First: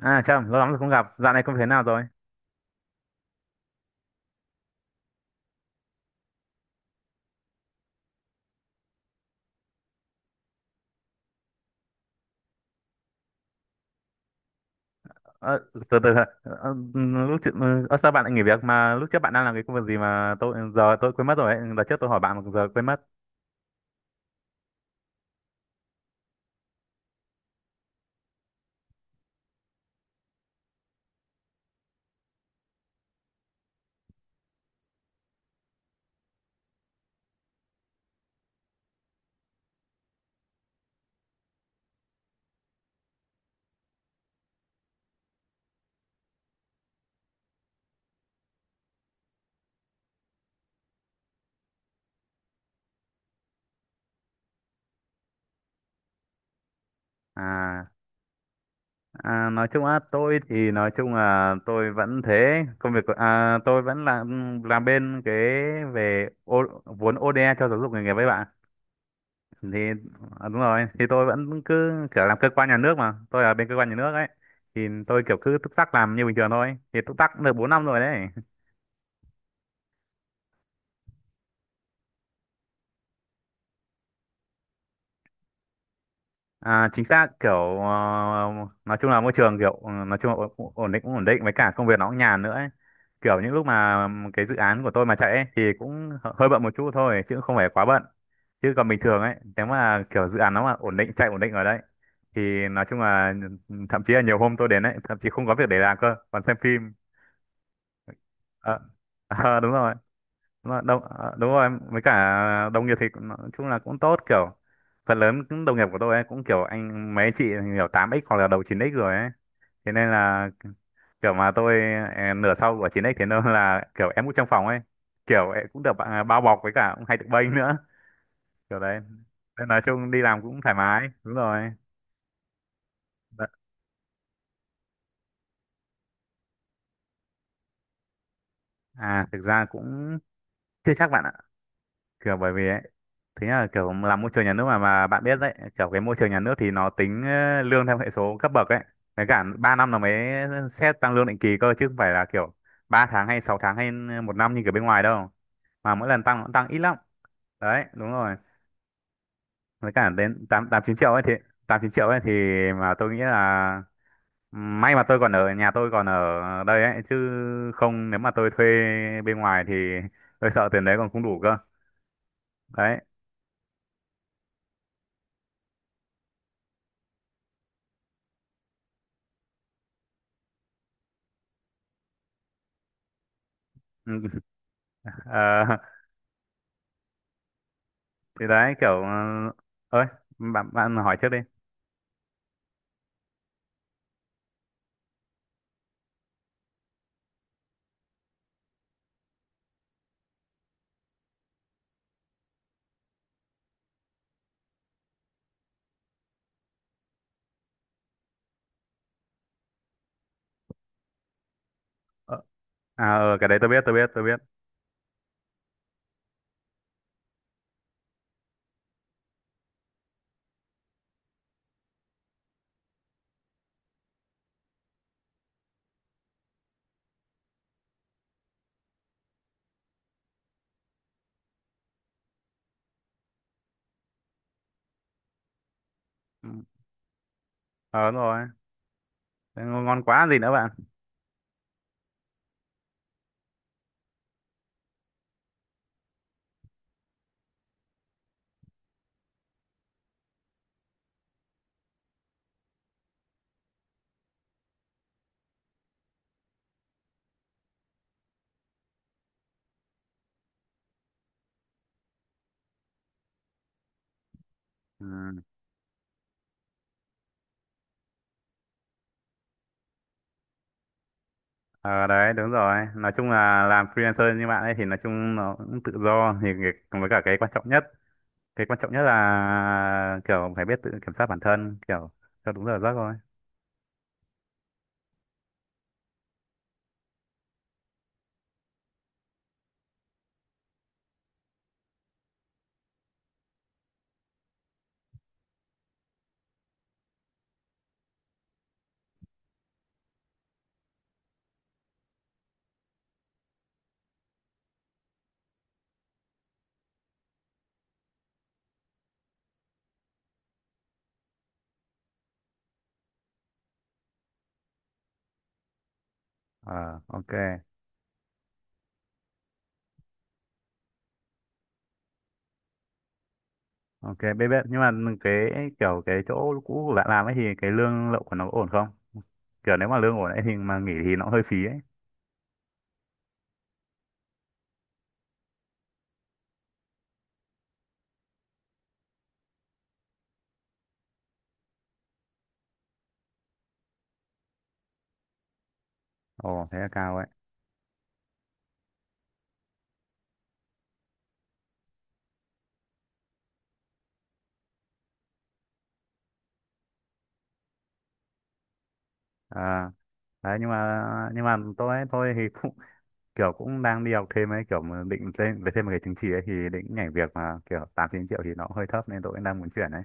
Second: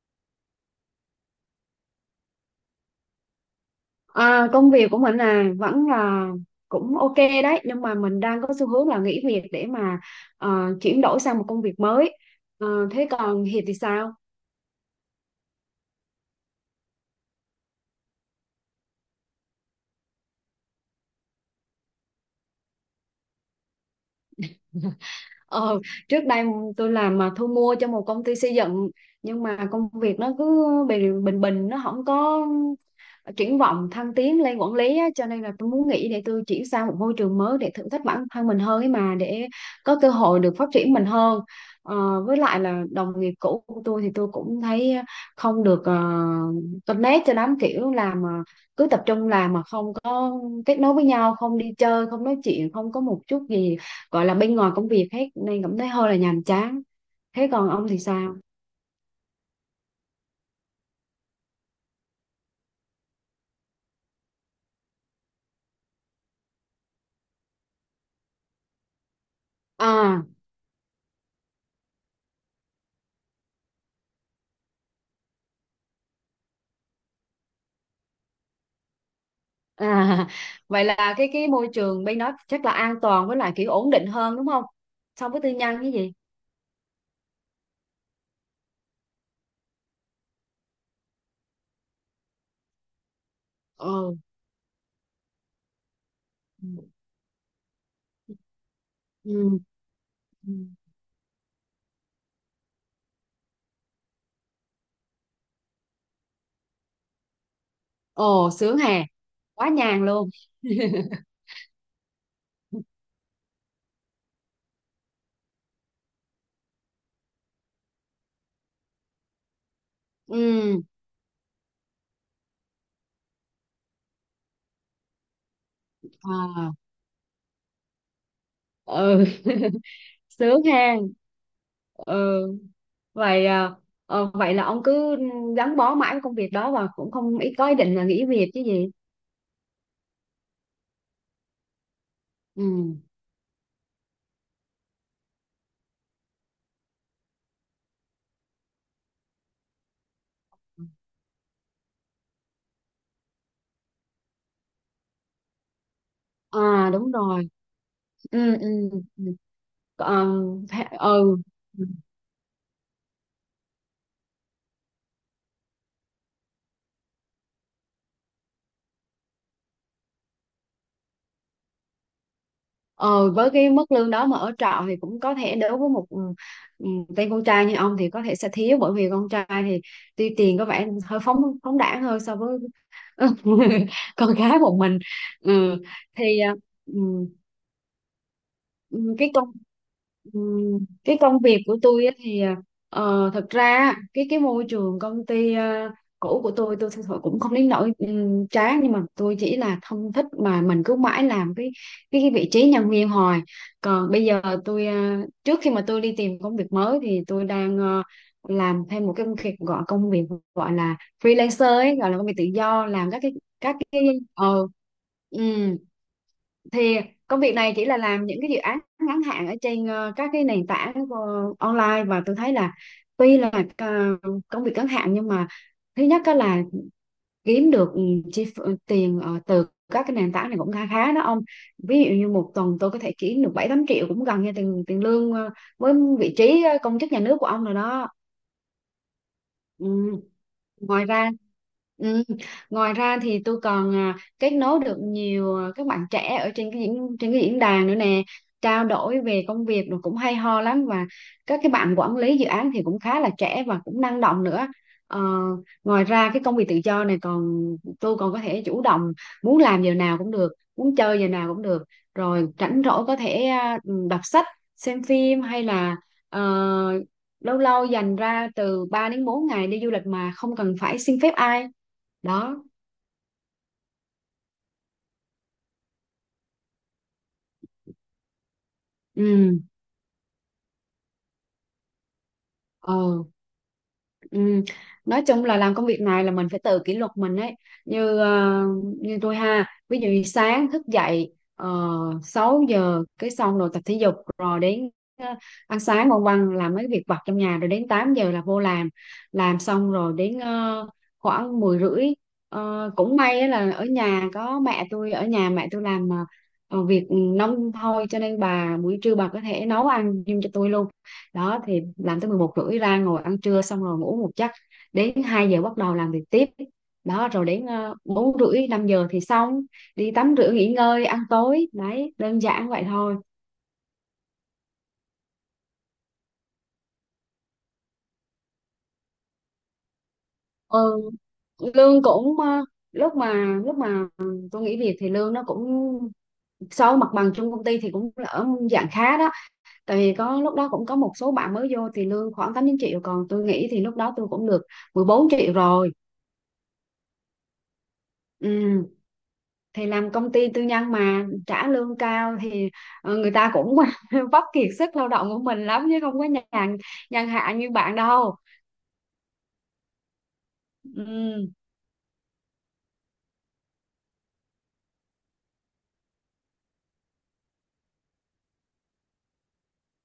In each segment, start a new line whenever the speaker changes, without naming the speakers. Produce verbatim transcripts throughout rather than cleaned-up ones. À chậm, lâu lắm rồi không gặp. Dạo này công việc nào rồi?
À, công việc của mình là vẫn là cũng ok đấy, nhưng mà mình đang có xu hướng là nghỉ việc để mà ờ, chuyển đổi sang một công việc mới. Ờ, thế còn Hiệp thì sao?
Ờ, từ từ ờ, ờ, lúc trước, ờ, sao bạn lại nghỉ việc mà lúc trước bạn đang làm cái công việc gì mà tôi giờ tôi quên mất rồi ấy. Đợt trước tôi hỏi bạn mà giờ quên mất.
Ờ, Trước đây tôi làm mà thu mua cho một công ty xây dựng, nhưng mà công việc nó cứ bình bình bình nó không có triển vọng thăng tiến lên quản lý á, cho nên là tôi muốn nghỉ để tôi chuyển sang một môi trường mới để thử thách bản thân mình hơn ấy mà, để có cơ hội được phát triển mình hơn. Ờ, với lại là đồng nghiệp cũ của tôi thì tôi cũng thấy không được uh, connect cho lắm, kiểu làm mà cứ tập trung làm mà không có kết nối với nhau, không đi chơi, không nói chuyện, không có một chút gì gọi là bên ngoài công việc hết, nên cảm thấy hơi là nhàm chán. Thế còn
À,
ông thì sao
à nói chung á tôi thì nói chung là tôi vẫn thế, công việc của- à, tôi vẫn làm làm bên cái về ô, vốn o đê a cho giáo dục nghề nghiệp với bạn. Thì
à?
à, đúng rồi, thì tôi vẫn cứ kiểu làm cơ quan nhà nước mà, tôi ở bên cơ quan nhà nước ấy. Thì tôi kiểu cứ túc tắc làm như bình thường thôi. Thì túc tắc cũng được bốn năm rồi đấy.
À, vậy là cái cái môi trường bên đó chắc là an toàn với lại kiểu ổn định hơn đúng không? So với tư nhân cái gì?
À, chính xác kiểu ờ, nói chung là môi trường kiểu ừ, nói chung là ổn, ổn định cũng ổn định với cả công việc nó cũng nhàn nữa ấy. Kiểu những lúc mà
Ừ.
cái dự án của tôi mà chạy ấy, thì cũng hơ- hơi bận một chút thôi chứ không phải quá bận, chứ còn bình thường ấy
Ừ.
nếu mà kiểu dự
Ừ.
án nó mà ổn định chạy ổn định ở đấy thì nói chung là thậm chí là nhiều hôm tôi đến ấy thậm chí không có việc để làm cơ còn xem phim.
Ồ,
Ờ,
sướng hè,
ờ,
quá
đúng rồi.
nhàn luôn.
Đúng rồi, đồng, ờ, đúng rồi, với cả đồng nghiệp thì cũng- nói chung là cũng tốt, kiểu phần lớn những đồng nghiệp của tôi ấy cũng kiểu anh mấy anh chị kiểu tám x hoặc là đầu chín x rồi ấy. Thế nên là
Ừ.
kiểu mà tôi ờ, nửa sau của chín x, thế nên là kiểu em cũng trong phòng ấy, kiểu em cũng được bạn- bao bọc
À,
với cả cũng hay được bênh nữa, kiểu đấy.
ừ.
Nên nói chung đi làm cũng
Sướng
thoải
ha.
mái, đúng rồi.
Ừ. Vậy
Đ-
à, ờ, vậy là ông cứ gắn bó mãi với công việc đó và cũng không ý có ý định là nghỉ việc chứ gì.
À thực ra cũng chưa chắc bạn ạ, kiểu bởi vì ấy,
Ừ.
thế là kiểu làm môi trường nhà nước mà mà bạn biết đấy, kiểu cái môi trường nhà nước thì nó tính ờ, lương theo hệ số cấp bậc ấy, với cả ba năm là mới xét tăng lương định kỳ cơ chứ không phải là kiểu ba tháng hay sáu tháng hay một năm như kiểu bên ngoài đâu, mà mỗi lần tăng nó cũng tăng ít
À
lắm.
đúng rồi.
Đấy đúng rồi,
Ừ, ừ. Ừ.
với cả đến
Còn
tám tám chín triệu ấy thì tám
ừ.
chín triệu ấy thì, mà tôi nghĩ là may mà tôi còn ở nhà, tôi còn ở đây ấy chứ không nếu mà tôi thuê bên ngoài thì tôi sợ tiền đấy còn không đủ cơ đấy.
Ờ, với cái mức lương đó mà ở trọ thì cũng có thể, đối với một ừ, ừ, tên con trai như ông thì có thể sẽ thiếu, bởi vì con trai thì tuy tiền có vẻ hơi phóng phóng đãng hơn so với
Ừ.
con gái một mình.
Ờ,
Ừ. Thì à, ừ.
thì đấy kiểu ờ,
Ừ, cái công
ơi,
ừ,
bạn bạn hỏi
cái
trước đi.
công việc của tôi á thì ờ, thật ra á, cái cái môi trường công ty ờ, cũ của tôi tôi thật sự cũng không đến nỗi ừm, chán, nhưng mà tôi chỉ là không thích mà mình cứ mãi làm cái cái, cái vị trí nhân viên hoài. Còn bây giờ tôi, ờ, trước khi mà tôi đi tìm công việc mới thì tôi đang ờ, làm thêm một cái công việc, gọi công việc gọi là freelancer ấy, gọi là công việc
ờ,
tự do, làm
à
các cái
ờ, cái đấy tôi
các
biết tôi
cái
biết tôi biết.
ờ ừ thì công việc này chỉ là làm những cái dự án ngắn hạn ở trên ờ, các cái nền tảng ờ, online, và tôi thấy là tuy là ờ, công việc ngắn hạn nhưng mà thứ nhất á là kiếm được ừ, chi ph- ờ, tiền ờ, từ các cái nền tảng này cũng khá khá đó ông, ví dụ như một tuần tôi có thể kiếm được bảy tám triệu, cũng gần như tiền tiền lương ờ, với vị
Ừ.
trí ờ, công chức nhà nước của ông rồi đó.
ờ đúng rồi. Thế ngon
Ừ,
ngon quá gì nữa bạn.
ngoài ra, ừ, ngoài ra thì tôi còn à, kết nối được nhiều à, các bạn trẻ ở trên cái diễn trên cái diễn đàn nữa nè, trao đổi về công việc rồi cũng hay ho lắm, và các cái bạn quản lý dự án thì cũng khá là trẻ và cũng năng động nữa. Ờ, ngoài ra cái công việc tự do này còn, tôi còn có thể chủ động, muốn làm giờ nào cũng được, muốn chơi giờ nào cũng được, rồi rảnh rỗi có thể à, đọc sách, xem
Ừ.
phim hay là ờ, lâu lâu dành ra từ ba đến bốn ngày đi du lịch mà không cần phải xin phép ai.
ờ đấy đúng
Đó.
rồi, nói chung là làm freelancer như bạn ấy thì nói chung nó cũng tự do, thì cái- với cả cái quan trọng nhất, cái quan trọng nhất
Ừ.
là kiểu phải biết tự kiểm soát bản thân, kiểu cho đúng giờ giấc thôi.
Ờ. Ừ. Nói chung là làm công việc này là mình phải tự kỷ luật mình ấy. Như ờ, như tôi ha, ví dụ như sáng thức dậy uh, sáu giờ, cái xong rồi tập thể dục, rồi đến ờ, ăn sáng, ngoan ngoan làm mấy việc vặt trong nhà, rồi đến tám giờ là vô làm. Làm xong rồi đến ờ, khoảng mười rưỡi. Ờ, cũng may á là ở nhà có mẹ tôi, ở nhà mẹ tôi làm ờ, ờ, việc nông thôi, cho nên bà buổi trưa bà có thể nấu ăn giùm cho tôi luôn đó. Thì làm tới mười một rưỡi ra ngồi ăn trưa, xong rồi ngủ một giấc, đến hai giờ bắt đầu làm việc tiếp.
ờ
Đó,
ok.
rồi đến ờ, bốn rưỡi năm giờ thì xong, đi tắm rửa nghỉ ngơi ăn tối. Đấy, đơn giản vậy thôi.
Ok, biết biết nhưng mà cái kiểu cái chỗ cũ của bạn làm ấy thì cái lương lậu của nó có ổn không, kiểu nếu mà lương ổn ấy thì mà nghỉ
Ừ,
thì nó hơi phí ấy.
lương cũng, ờ, lúc mà lúc mà tôi nghỉ việc thì lương nó cũng, so với mặt bằng chung công ty thì cũng ở dạng khá đó. Tại vì có lúc đó cũng có một số bạn mới vô thì lương khoảng tám chín triệu, còn tôi nghĩ thì lúc đó tôi cũng được mười bốn triệu rồi.
Ồ thế là cao ấy.
Ừ. Thì làm công ty tư nhân mà trả lương cao thì ờ, người ta cũng vấp kiệt sức lao động của mình lắm chứ không có nhàn nhàn hạ như bạn đâu.
à Đấy nhưng mà nhưng
Ừ.
mà tôi ấy, tôi thì cũng kiểu cũng đang đi học thêm ấy, kiểu mà định lên về thêm một cái chứng chỉ ấy thì định nhảy việc mà kiểu tám chín triệu thì nó cũng hơi thấp, nên tôi cũng đang muốn chuyển ấy.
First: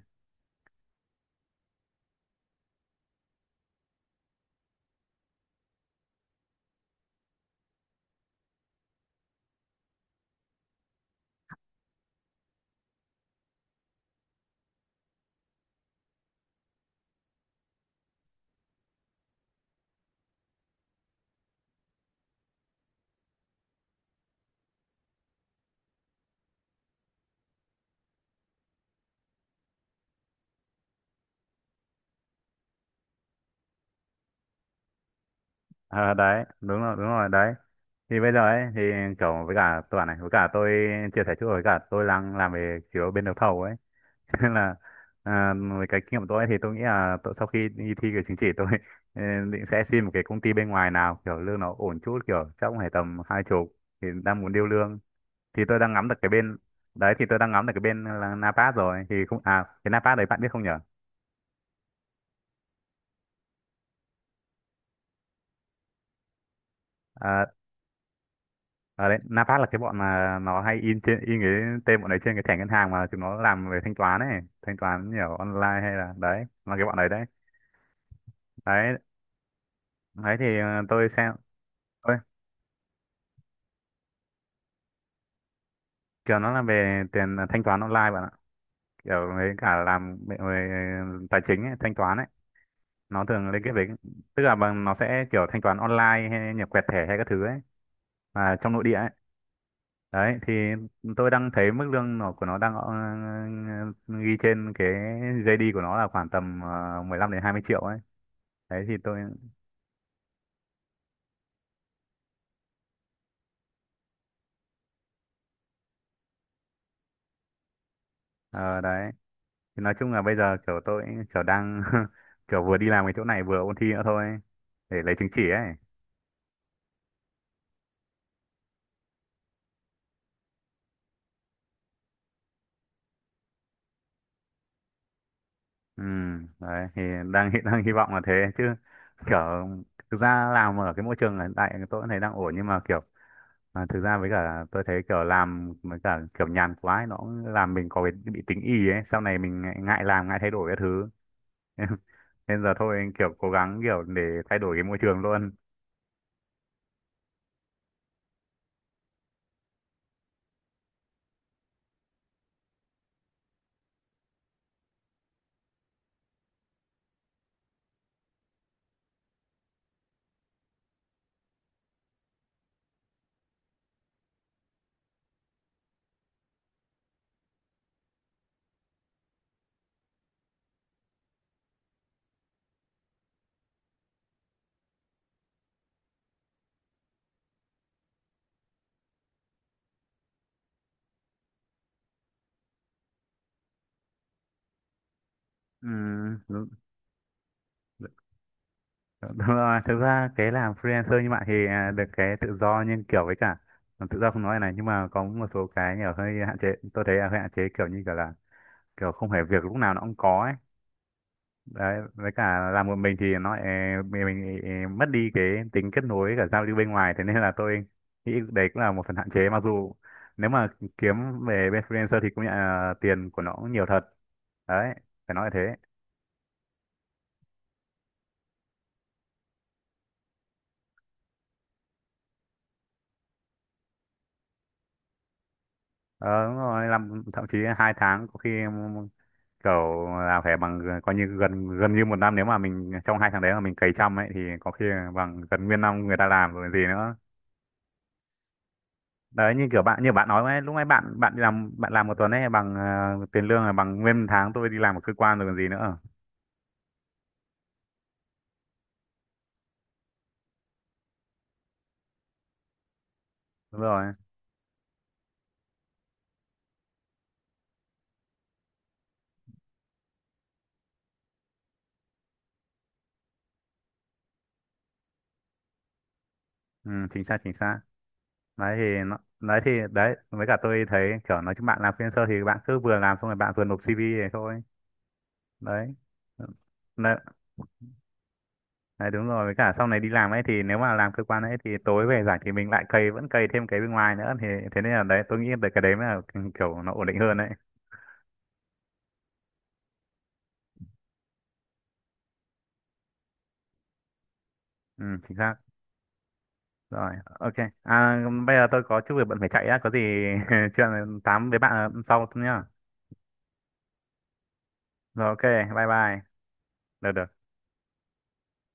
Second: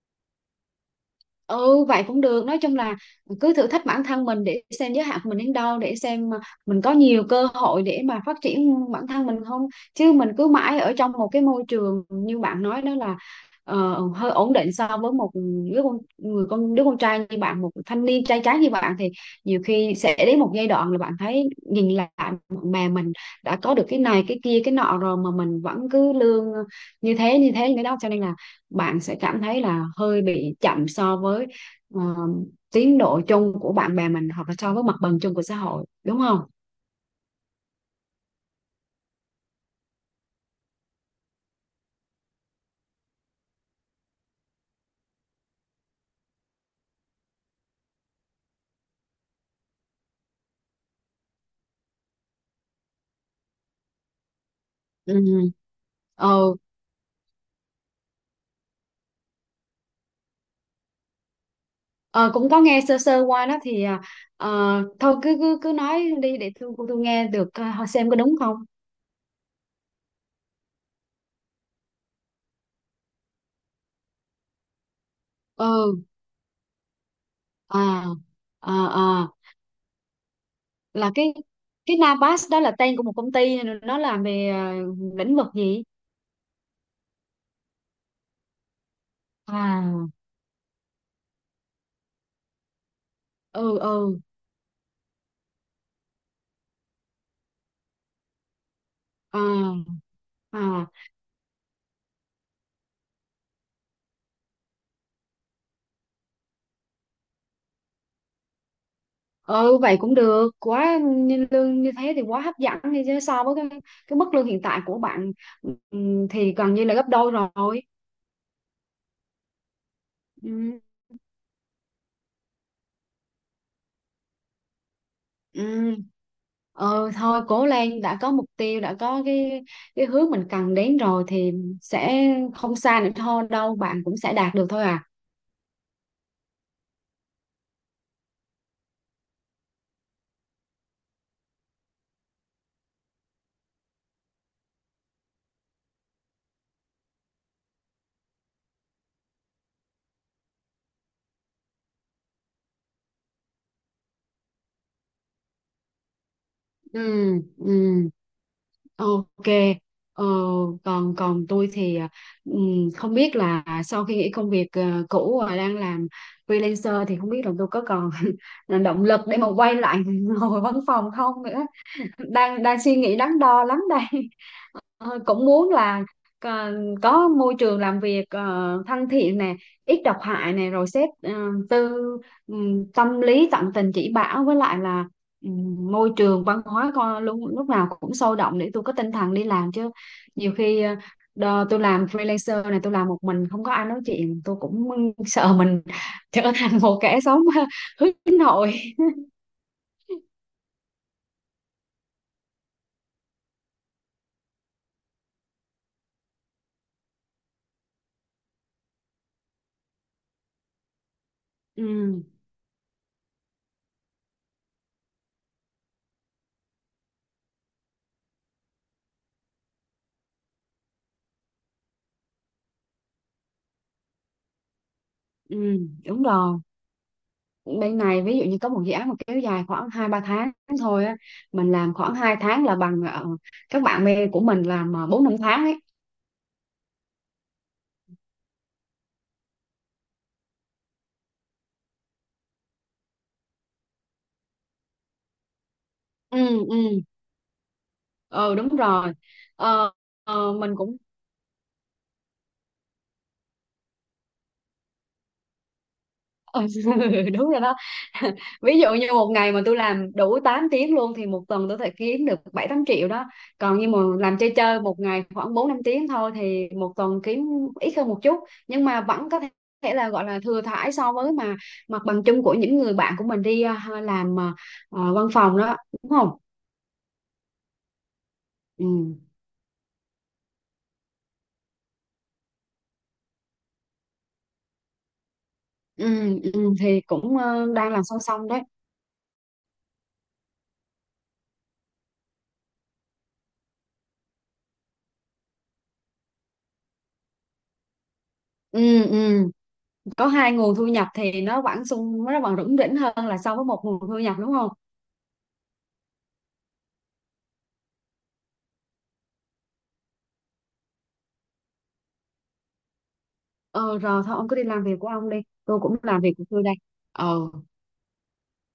Ừ vậy cũng được, nói chung là cứ thử thách bản thân mình để xem giới hạn của mình đến đâu, để xem mà mình có nhiều cơ hội để mà phát triển bản thân mình không. Chứ mình cứ mãi ở trong một cái môi trường như bạn nói đó là ờ, hơi ổn định. So với một đứa con người con đứa con trai như bạn, một thanh niên trai tráng như bạn thì nhiều khi sẽ đến một giai đoạn là bạn thấy nhìn lại mà mình đã có được cái này cái kia cái nọ rồi mà mình vẫn cứ lương như thế như thế như thế đó, cho nên là bạn sẽ cảm thấy là hơi bị chậm so với ờ, tiến độ chung của bạn bè mình, hoặc là so với mặt bằng chung của xã hội,
à,
đúng không?
Đấy đúng rồi đúng rồi đấy, thì bây giờ ấy thì kiểu với cả tôi bảo này, với cả tôi chia sẻ chút, với cả tôi đang làm về kiểu bên đấu thầu ấy. Cho nên là à, với cái kinh nghiệm của tôi ấy, thì tôi nghĩ là tôi, sau khi đi thi cái chứng chỉ tôi ờ, định sẽ xin một cái công ty bên ngoài nào kiểu lương nó ổn chút, kiểu chắc cũng phải tầm hai chục, thì đang muốn điêu lương,
Ừ.
thì tôi đang ngắm được cái
Ừ.
bên, đấy thì tôi đang ngắm được cái bên là Napas rồi, thì không à cái Napas đấy bạn biết không nhở.
Ờ, cũng có nghe sơ sơ qua đó thì ờ, ờ, thôi cứ cứ cứ nói đi để tôi tôi nghe được, ờ, xem có đúng không?
Ờ đấy, Napat là cái bọn mà nó hay in trên in cái tên bọn đấy trên cái thẻ ngân hàng mà chúng nó làm về thanh toán ấy, thanh toán nhiều online hay
Ừ.
là đấy, là cái bọn đấy đấy.
À, à,
Đấy,
À,
đấy thì ờ, tôi
là
xem
cái cái
ơi,
Navas đó là tên của một công ty, nó làm về ờ, lĩnh vực gì?
kiểu nó là về tiền ờ, thanh toán online bạn ạ. Kiểu với cả làm
À.
về về tài chính ấy, thanh toán ấy, nó thường liên kết
Ừ,
với,
ừ.
tức là bằng nó sẽ kiểu thanh toán online hay nhập quẹt thẻ hay các thứ ấy mà trong nội địa ấy.
À.
Đấy thì
À.
tôi đang thấy mức lương nó của nó đang ờ, ghi trên cái giây đi của nó là khoảng tầm ờ, mười lăm đến hai mươi triệu ấy. Đấy thì tôi
Ừ vậy cũng được quá, như lương như thế thì quá hấp dẫn đi chứ, so với cái cái mức lương hiện tại của bạn ừm, thì gần như là gấp đôi rồi.
ờ, đấy thì nói chung là bây giờ kiểu
Ừ,
tôi kiểu đang kiểu vừa đi làm cái chỗ này vừa ôn thi nữa thôi để lấy chứng chỉ ấy.
ừ. Ờ, thôi cố lên, đã có mục tiêu, đã có cái cái hướng mình cần đến rồi thì sẽ không xa nữa thôi đâu, bạn cũng sẽ đạt được thôi à.
Ừ, đấy thì đang hy- đang hy vọng là thế chứ, kiểu thực ra làm ở cái môi trường hiện tại tôi cũng thấy đang ổn nhưng mà kiểu à, thực ra với cả tôi thấy kiểu làm với cả kiểu nhàn quá ấy, nó cũng làm mình có cái bị tính ì ấy, sau này mình ngại, ngại làm ngại thay đổi cái thứ nên nên giờ thôi kiểu cố gắng kiểu để thay đổi cái môi trường luôn.
Ừ, ừ. Ok, ờ, còn còn tôi thì à, ừm, không biết là sau khi nghỉ công việc à, cũ và đang làm freelancer thì không biết là tôi có còn động lực để mà quay lại ngồi văn phòng không nữa. Đang đang suy nghĩ đắn đo lắm đây. Ờ, cũng muốn là ờ, có môi trường làm việc ờ, thân thiện nè, ít độc hại nè, rồi sếp ờ, tư ừm, tâm lý, tận tình chỉ bảo, với lại là ừm, môi trường văn hóa con lúc lúc nào cũng sôi động để tôi có tinh thần đi làm chứ. Nhiều khi ờ, đò, tôi làm freelancer này, tôi làm một mình không có ai nói chuyện, tôi cũng sợ mình
Ừ,
trở
đúng,
thành một kẻ sống nội.
đúng rồi. thực ra cái làm freelancer như bạn thì à, được cái tự do nhưng kiểu với cả à, tự do không nói này, nhưng mà có một số cái nhỏ hơi hạn chế, tôi thấy là hơi hạn chế, kiểu như kiểu là kiểu không phải việc lúc nào nó cũng có ấy, đấy
Ừ,
với cả làm một mình thì nó eh, mình, mình eh, mất đi cái tính kết nối với cả giao lưu bên ngoài, thế nên là tôi nghĩ đấy cũng là một phần hạn chế, mặc dù nếu mà kiếm về bên freelancer thì cũng nhận là tiền của nó cũng nhiều thật đấy, phải nói là
ừ,
thế.
đúng rồi. Bên này ví dụ như có một dự án mà kéo dài khoảng hai ba tháng thôi á, mình làm khoảng hai tháng là bằng ờ, các bạn bè của mình làm ờ, bốn năm tháng ấy.
ờ, Đúng rồi, làm thậm chí hai tháng có khi kiểu là phải bằng coi như gần gần như một năm, nếu mà mình trong hai tháng đấy mà mình cày chăm ấy thì có khi là bằng gần nguyên năm người ta
Ừ,
làm rồi gì
ừ.
nữa.
Ờ đúng rồi.
Đấy như kiểu
Ờ,
bạn, như bạn nói
ờ,
ấy, lúc
mình
nãy
cũng.
bạn bạn đi làm bạn làm một tuần ấy bằng ờ, tiền lương là bằng nguyên tháng tôi đi làm ở cơ quan rồi còn gì nữa.
Ừ, đúng rồi đó. Ví dụ như một ngày mà tôi làm đủ tám tiếng luôn thì một tuần tôi phải kiếm được bảy tám triệu đó. Còn
Đúng
như mà
rồi.
làm chơi chơi một ngày khoảng bốn năm tiếng thôi thì một tuần kiếm ít hơn một chút, nhưng mà vẫn có thể là gọi là thừa thãi so với mà mặt bằng chung của những người bạn của mình đi à, làm à, à, văn phòng đó, đúng không?
Ừ, chính xác chính xác. Đấy thì
Ừ.
nó, đấy thì đấy với cả tôi thấy kiểu nói chung bạn làm freelancer thì bạn cứ vừa làm xong rồi bạn vừa nộp xê vê này thôi. Đấy.
Ừ, ừ, thì
Đấy,
cũng ờ, đang làm song song đấy.
đấy đúng rồi, với cả sau này đi làm ấy thì nếu mà làm cơ quan ấy thì tối về rảnh thì mình lại cày vẫn cày thêm cái bên ngoài nữa, thì thế nên là đấy tôi nghĩ được cái đấy mới là kiểu nó ổn định hơn đấy.
Ừ, ừ. Có hai nguồn thu nhập thì nó vẫn sung, nó vẫn rủng rỉnh hơn là so với một nguồn thu nhập, đúng không?
Ừ, chính xác. Rồi, ok. À, bây giờ tôi có chút việc bận phải chạy á, có gì chuyện tám với bạn ờ, sau nhá.
Ờ rồi, thôi ông cứ đi làm việc của
Rồi,
ông đi,
ok,
tôi
bye
cũng
bye.
làm việc của tôi đây.
Được, được.
Ờ.